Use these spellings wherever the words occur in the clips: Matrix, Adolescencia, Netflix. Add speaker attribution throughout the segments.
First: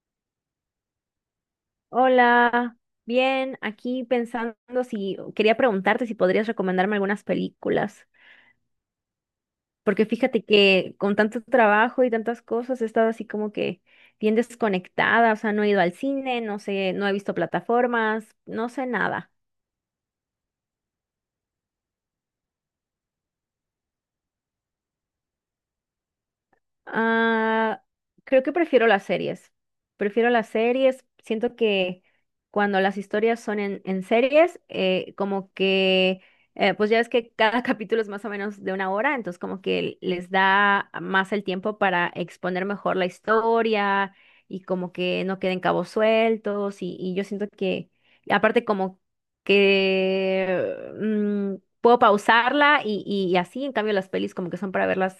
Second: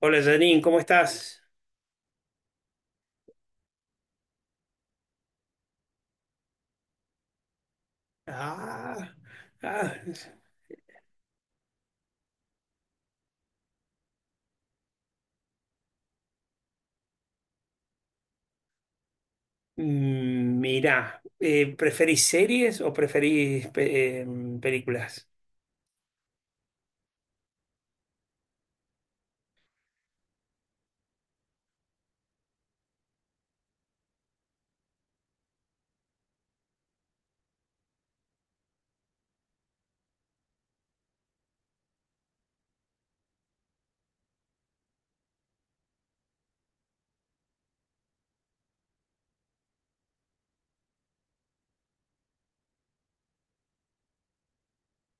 Speaker 1: Hola, Janine, ¿cómo estás?
Speaker 2: Hola, bien, aquí pensando si quería preguntarte si podrías recomendarme algunas películas,
Speaker 1: Ah, ah,
Speaker 2: porque fíjate que con tanto trabajo y tantas cosas he estado así como que bien desconectada, o sea, no he ido al cine, no sé, no he visto plataformas, no sé nada.
Speaker 1: mirá, ¿preferís series o preferís películas?
Speaker 2: Ah, creo que prefiero las series. Prefiero las series. Siento que cuando las historias son en series, como que, pues ya ves que cada capítulo es más o menos de una hora, entonces como que les da más el tiempo para exponer mejor la historia y como que no queden cabos sueltos. Y yo siento que, aparte como que puedo pausarla y, y así, en cambio las pelis como que son para verlas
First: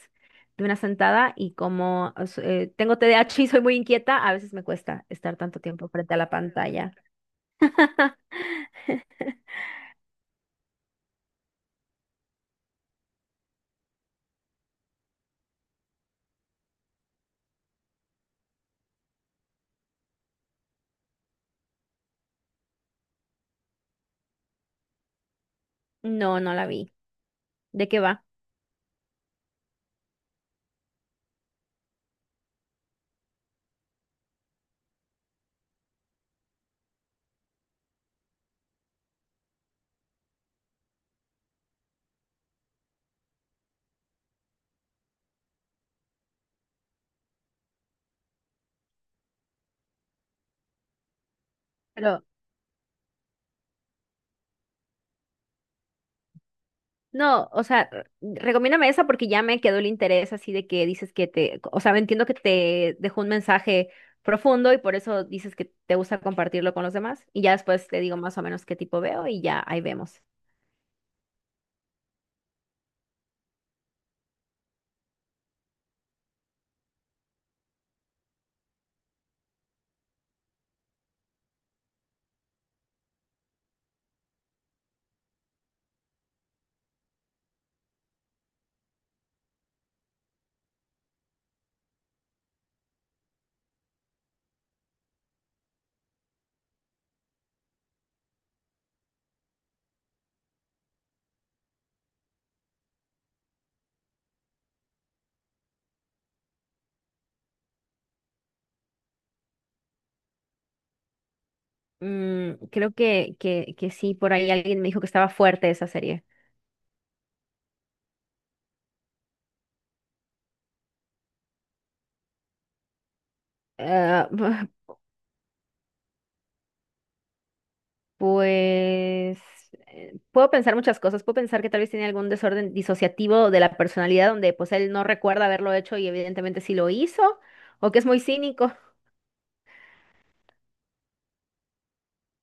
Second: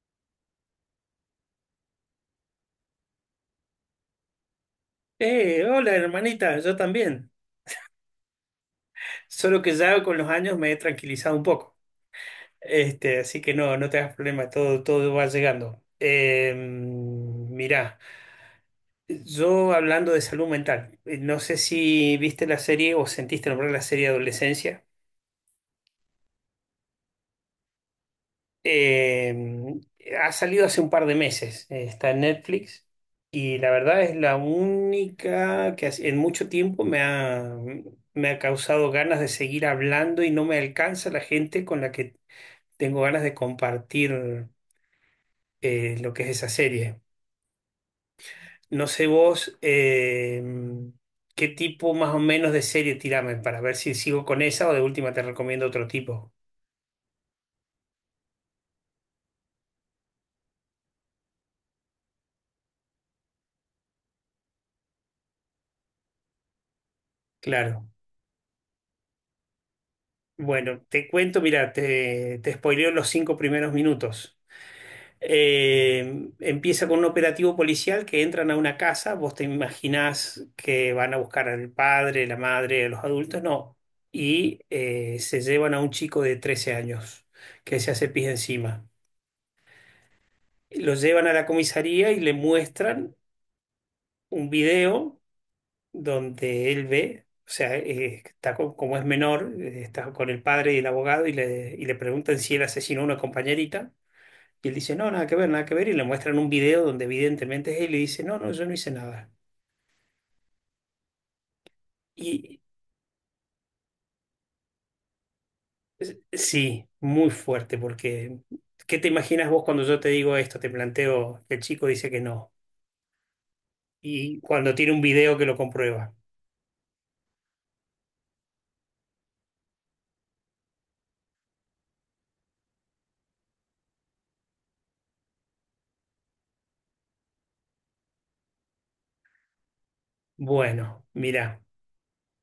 Speaker 2: de una sentada y como o sea, tengo TDAH y soy muy inquieta, a veces me cuesta estar tanto tiempo
Speaker 1: Hola,
Speaker 2: frente a la
Speaker 1: hermanita, yo
Speaker 2: pantalla.
Speaker 1: también. Solo que ya con los años me he tranquilizado un poco. Así que no, no te hagas problema, todo va llegando. Mirá, yo, hablando de salud mental, no sé si viste la serie o sentiste nombrar la serie Adolescencia.
Speaker 2: No, no la vi. ¿De qué va?
Speaker 1: Eh, Ha salido hace un par de meses, está en Netflix y la verdad es la única que en mucho tiempo me ha causado ganas de seguir hablando y no me alcanza la gente con la que tengo ganas de compartir lo que es esa serie. No sé vos, qué tipo más o
Speaker 2: Pero
Speaker 1: menos de serie tirame para ver si sigo con esa o de última te recomiendo otro tipo.
Speaker 2: no, o sea, recomiéndame esa porque ya me quedó el interés así de que dices que te, o sea, entiendo que te dejó un mensaje profundo y por eso dices que te gusta compartirlo con los demás y ya después
Speaker 1: Claro.
Speaker 2: te digo más o menos qué tipo veo y ya ahí vemos.
Speaker 1: Bueno, te cuento, mira, te spoileo los cinco primeros minutos. Empieza con un operativo policial que entran a una casa. Vos te imaginás que van a buscar al padre, la madre, a los adultos, no. Y se llevan a un chico de 13 años que se hace pis encima. Lo llevan a la comisaría y le muestran un video donde él ve, o sea, está como es menor, está con el padre y el abogado y y le preguntan si él asesinó a una compañerita. Y él dice, no, nada que ver, nada que ver. Y le muestran un video donde evidentemente es él y dice, no, no, yo no hice nada.
Speaker 2: Mm,
Speaker 1: Y
Speaker 2: creo que sí, por ahí alguien me dijo que estaba fuerte esa serie.
Speaker 1: sí, muy fuerte, porque ¿qué te imaginas vos cuando yo te digo esto? Te planteo que el chico dice que no.
Speaker 2: Eh,
Speaker 1: Y cuando tiene un video que lo comprueba.
Speaker 2: Pues puedo pensar muchas cosas. Puedo pensar que tal vez tiene algún desorden disociativo de la personalidad donde pues él no recuerda haberlo hecho y evidentemente sí lo hizo, o que es muy cínico.
Speaker 1: Bueno, mira.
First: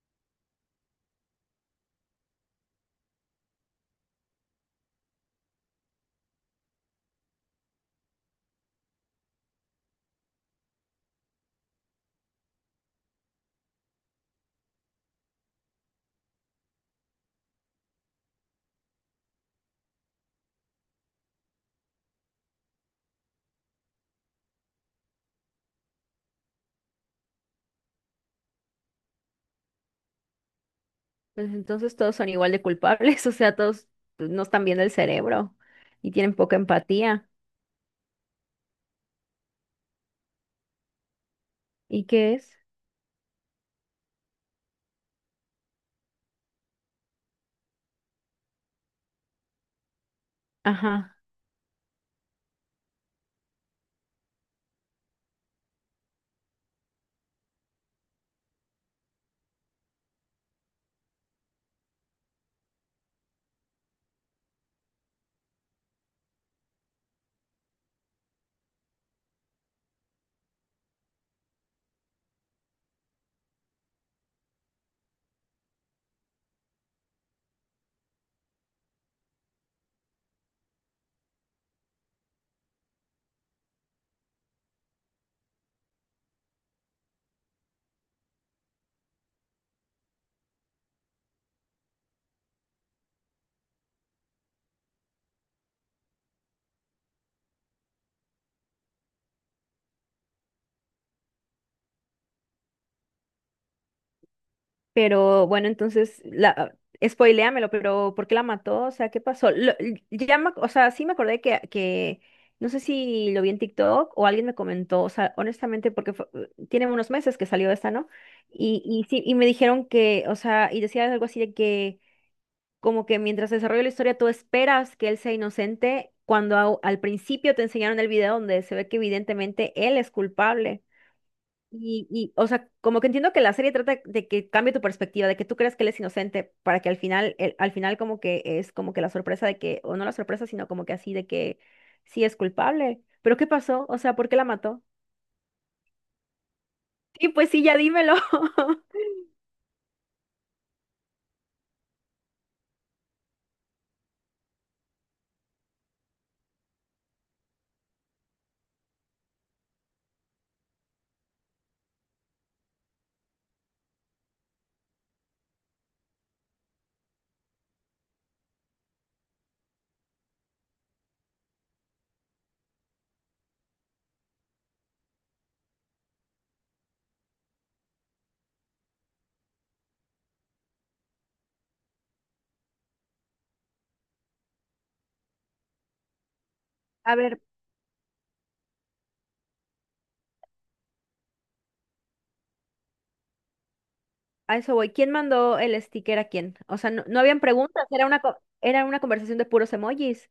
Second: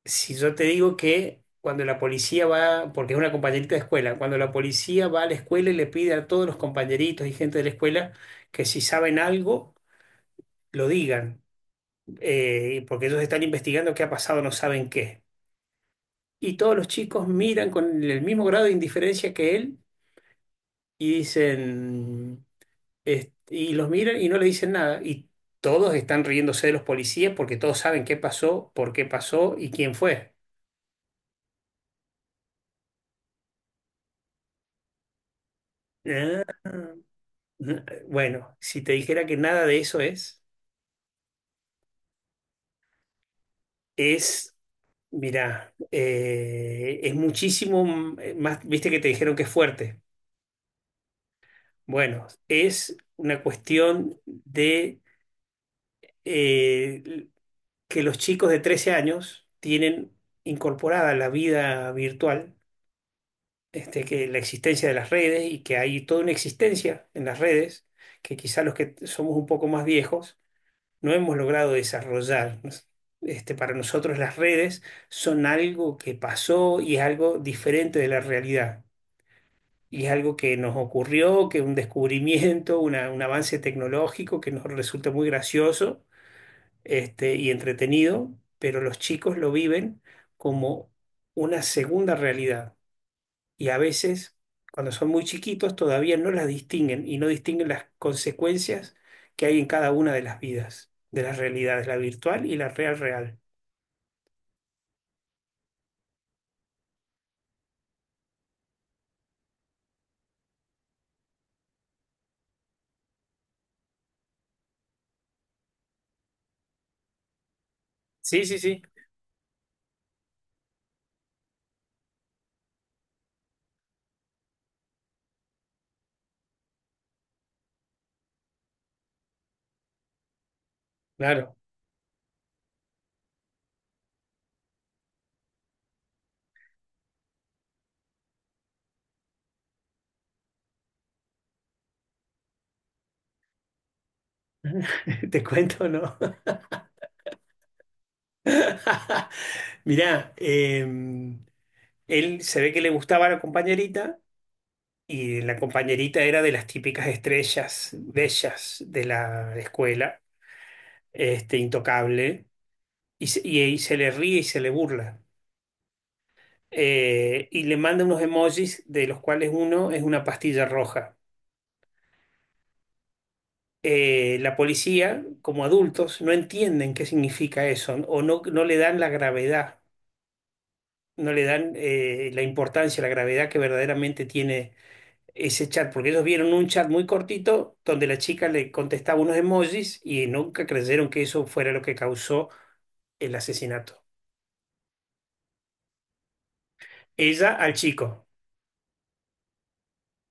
Speaker 1: Si yo te digo que cuando la policía va, porque es una compañerita de escuela, cuando la policía va a la escuela y le pide a todos los compañeritos y gente de la escuela que si saben algo, lo digan, porque ellos están investigando qué ha pasado, no saben qué. Y todos los chicos miran con el mismo grado de indiferencia que él y dicen, y los miran y no le dicen nada. Y todos están riéndose de los policías porque todos saben qué pasó, por qué pasó y quién fue.
Speaker 2: Pues entonces todos son igual de culpables, o sea, todos pues, no están viendo el cerebro y tienen poca
Speaker 1: Ah.
Speaker 2: empatía.
Speaker 1: Bueno, si te dijera que nada de eso
Speaker 2: ¿Y qué es?
Speaker 1: es, mirá, es muchísimo más, viste que te dijeron que es fuerte.
Speaker 2: Ajá.
Speaker 1: Bueno, es una cuestión de eh, que los chicos de 13 años tienen incorporada la vida virtual, que la existencia de las redes y que hay toda una existencia en las redes, que quizá los que somos un poco más viejos no hemos logrado desarrollar. Para nosotros las redes son algo que pasó y es algo diferente de la realidad. Y es algo que nos ocurrió, que un descubrimiento, un avance tecnológico que nos resulta muy gracioso, y entretenido, pero los chicos lo viven como una segunda realidad y a veces, cuando son muy chiquitos, todavía no las distinguen y no distinguen las consecuencias que hay en cada una de las vidas, de las realidades, la virtual y la real real.
Speaker 2: Pero bueno, entonces, la, spoiléamelo, pero ¿por qué la mató? O sea, ¿qué pasó? Ya o sea, sí me acordé no sé si lo vi en TikTok o alguien me comentó, o sea, honestamente, tiene unos meses que salió esta, ¿no?
Speaker 1: Sí, sí, sí,
Speaker 2: Y sí, y me dijeron que, o sea, y decía algo así de que, como que mientras desarrolla la historia, tú esperas que él sea inocente, cuando al principio te enseñaron el video donde se ve que evidentemente él es culpable.
Speaker 1: claro.
Speaker 2: Y, o sea, como que entiendo que la serie trata de que cambie tu perspectiva, de que tú creas que él es inocente, para que al final, al final como que es como que la sorpresa de que, o no la sorpresa, sino como que así de que sí es culpable. Pero ¿qué pasó? O sea, ¿por qué la mató?
Speaker 1: Te cuento, ¿no?
Speaker 2: Sí, pues sí, ya dímelo.
Speaker 1: Mirá, él se ve que le gustaba la compañerita y la compañerita era de las típicas estrellas bellas de la escuela, intocable, y, y se le ríe y se le burla. Y le manda unos emojis de los cuales uno es una pastilla roja. La policía, como adultos, no entienden qué significa eso o no, no le dan la gravedad, no le dan, la importancia, la gravedad que verdaderamente tiene ese chat, porque ellos vieron un chat muy
Speaker 2: A ver,
Speaker 1: cortito donde la chica le contestaba unos emojis y nunca creyeron que eso fuera lo que causó el asesinato.
Speaker 2: a eso voy. ¿Quién mandó el sticker a quién? O sea, no, no habían
Speaker 1: Ella al
Speaker 2: preguntas, era
Speaker 1: chico.
Speaker 2: era una conversación de puros emojis.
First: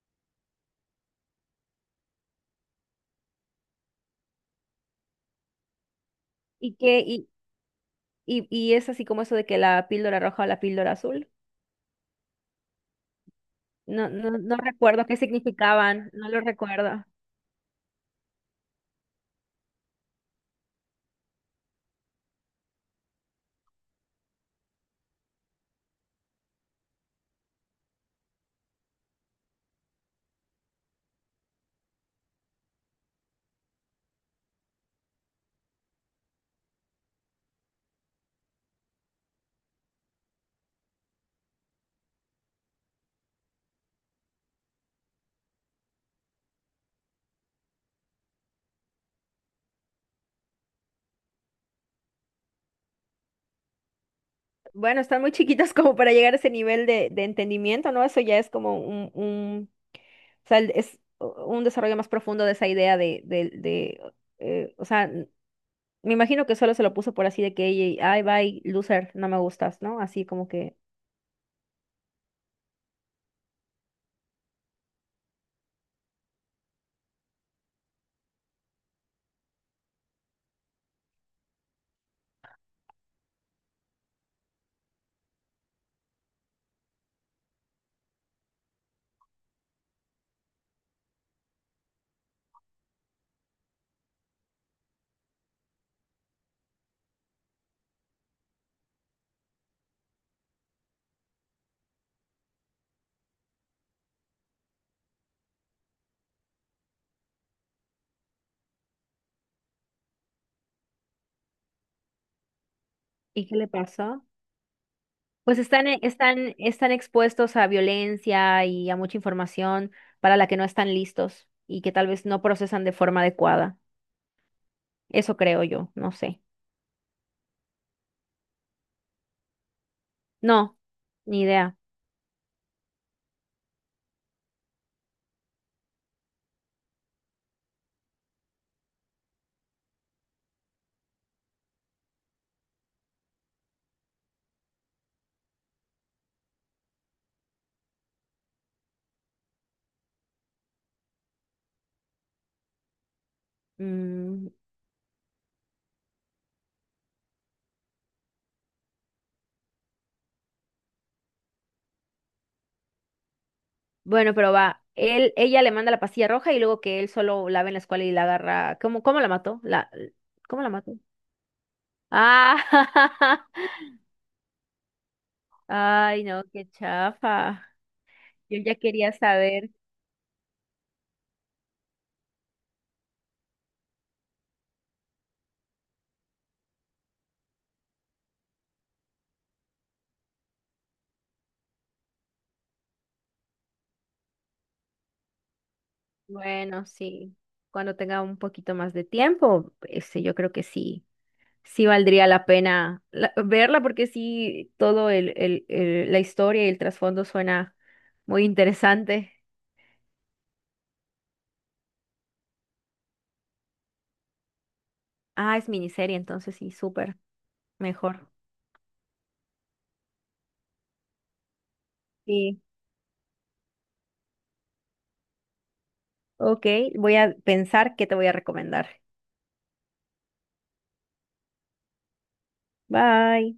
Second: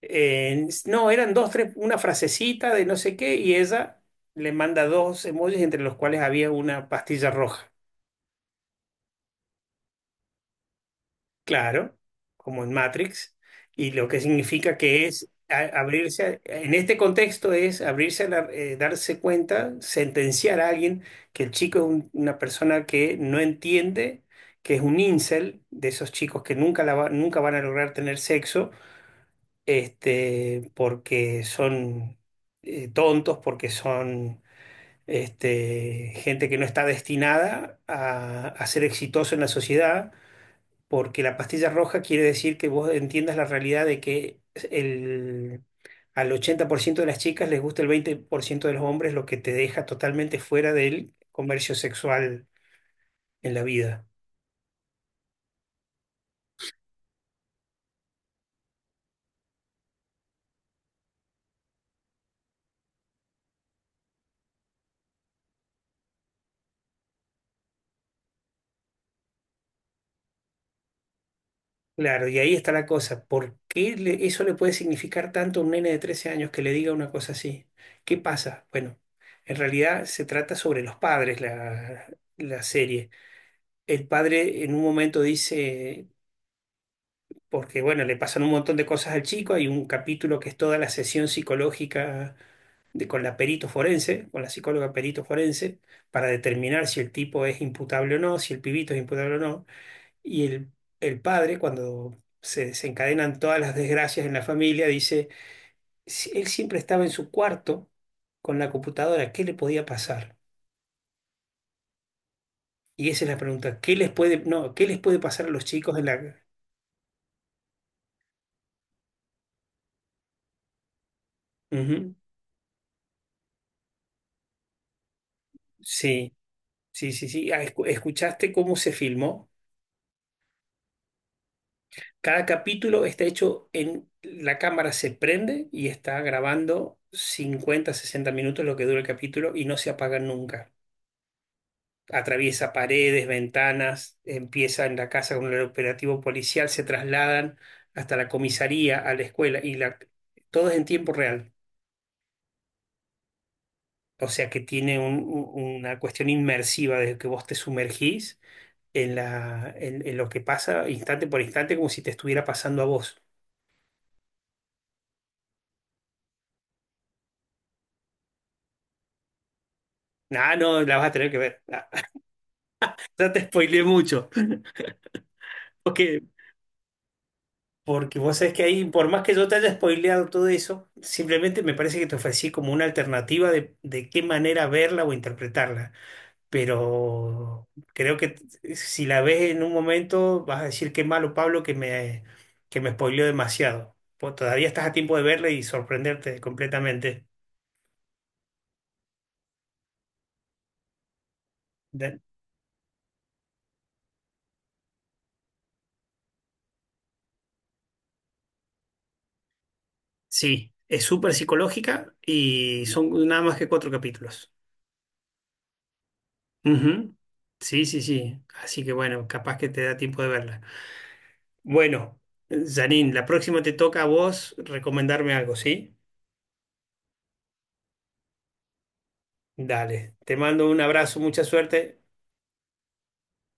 Speaker 1: No, eran dos, tres, una frasecita de no sé qué, y ella le manda dos emojis entre los cuales había
Speaker 2: ¿Y
Speaker 1: una
Speaker 2: qué?
Speaker 1: pastilla roja,
Speaker 2: Y es así como eso de que la píldora roja o la píldora azul.
Speaker 1: claro, como en Matrix, y lo
Speaker 2: No,
Speaker 1: que
Speaker 2: no, no
Speaker 1: significa que
Speaker 2: recuerdo qué
Speaker 1: es
Speaker 2: significaban, no lo
Speaker 1: abrirse, en este
Speaker 2: recuerdo.
Speaker 1: contexto es abrirse, darse cuenta, sentenciar a alguien que el chico es una persona que no entiende, que es un incel, de esos chicos que nunca, nunca van a lograr tener sexo, porque son tontos, porque son, gente que no está destinada a ser exitoso en la sociedad, porque la pastilla roja quiere decir que vos entiendas la realidad de que al 80% de las chicas les gusta el 20% de los hombres, lo que te deja totalmente fuera del comercio sexual en la vida.
Speaker 2: Bueno, están muy chiquitas como para llegar a ese nivel de entendimiento, ¿no? Eso ya es como o sea, es un desarrollo más profundo de esa idea de, o sea, me imagino que solo se lo puso por así de que, "Ey, ay, bye, loser, no me gustas, ¿no? Así como que,
Speaker 1: Claro, y ahí está la cosa. ¿Por qué eso le puede significar tanto a un nene de 13 años que le diga una cosa así? ¿Qué pasa? Bueno, en realidad se trata sobre los padres la serie. El padre en un momento dice, porque bueno, le pasan un montón de cosas al chico, hay un capítulo que es toda la sesión psicológica de, con la perito forense, con la psicóloga perito forense, para determinar si el tipo es imputable o no, si el pibito es imputable o no. Y el padre, cuando se desencadenan todas las desgracias en la familia, dice, "Si él siempre estaba en su cuarto con la computadora, ¿qué le podía pasar? Y esa es la
Speaker 2: ¿y qué le
Speaker 1: pregunta, ¿qué les
Speaker 2: pasó?
Speaker 1: puede, no, ¿qué les puede pasar a
Speaker 2: Pues
Speaker 1: los
Speaker 2: están,
Speaker 1: chicos en la...
Speaker 2: están, están expuestos a violencia y a mucha información para la que no están listos y que tal
Speaker 1: Ujú.
Speaker 2: vez no procesan de forma adecuada. Eso creo yo, no
Speaker 1: Sí,
Speaker 2: sé.
Speaker 1: sí, sí, sí. Ah, ¿escuchaste cómo se filmó?
Speaker 2: No, ni idea.
Speaker 1: Cada capítulo está hecho en... La cámara se prende y está grabando 50, 60 minutos lo que dura el capítulo y no se apaga nunca. Atraviesa paredes, ventanas, empieza en la casa con el operativo policial, se trasladan hasta la comisaría, a la escuela, todo es en tiempo real. O
Speaker 2: Mm,
Speaker 1: sea que tiene una cuestión inmersiva desde que vos te sumergís en lo que pasa instante por instante como si te estuviera pasando a vos.
Speaker 2: bueno, pero va. Él, ella le manda la pastilla roja y luego que él solo la ve en la escuela y la agarra. ¿Cómo, cómo la mató? La,
Speaker 1: Ah,
Speaker 2: ¿cómo la
Speaker 1: no,
Speaker 2: mató?
Speaker 1: la vas a tener que ver. Ah,
Speaker 2: Ah,
Speaker 1: ya te spoileé mucho. Ok.
Speaker 2: ay, no, qué chafa.
Speaker 1: Porque vos sabés
Speaker 2: Yo
Speaker 1: que
Speaker 2: ya
Speaker 1: ahí, por
Speaker 2: quería
Speaker 1: más que yo te
Speaker 2: saber.
Speaker 1: haya spoileado todo eso, simplemente me parece que te ofrecí como una alternativa de qué manera verla o interpretarla. Pero creo que si la ves en un momento, vas a decir qué malo Pablo que me spoileó demasiado. Vos todavía estás a tiempo de verla y sorprenderte
Speaker 2: Bueno,
Speaker 1: completamente.
Speaker 2: sí. Cuando tenga un poquito más de tiempo, este, yo creo que sí, sí
Speaker 1: De-
Speaker 2: valdría la pena verla porque sí, todo el, la historia y el trasfondo suena muy interesante.
Speaker 1: Sí, es súper psicológica y son nada más que cuatro capítulos.
Speaker 2: Ah, es miniserie, entonces sí,
Speaker 1: Ujú.
Speaker 2: súper
Speaker 1: Sí, sí,
Speaker 2: mejor.
Speaker 1: sí. Así que bueno, capaz que te da tiempo de verla. Bueno,
Speaker 2: Sí.
Speaker 1: Janine, la próxima te toca a vos recomendarme algo, ¿sí?
Speaker 2: Ok, voy a pensar qué te voy a recomendar.
Speaker 1: Dale, te mando un abrazo, mucha suerte.
Speaker 2: Bye.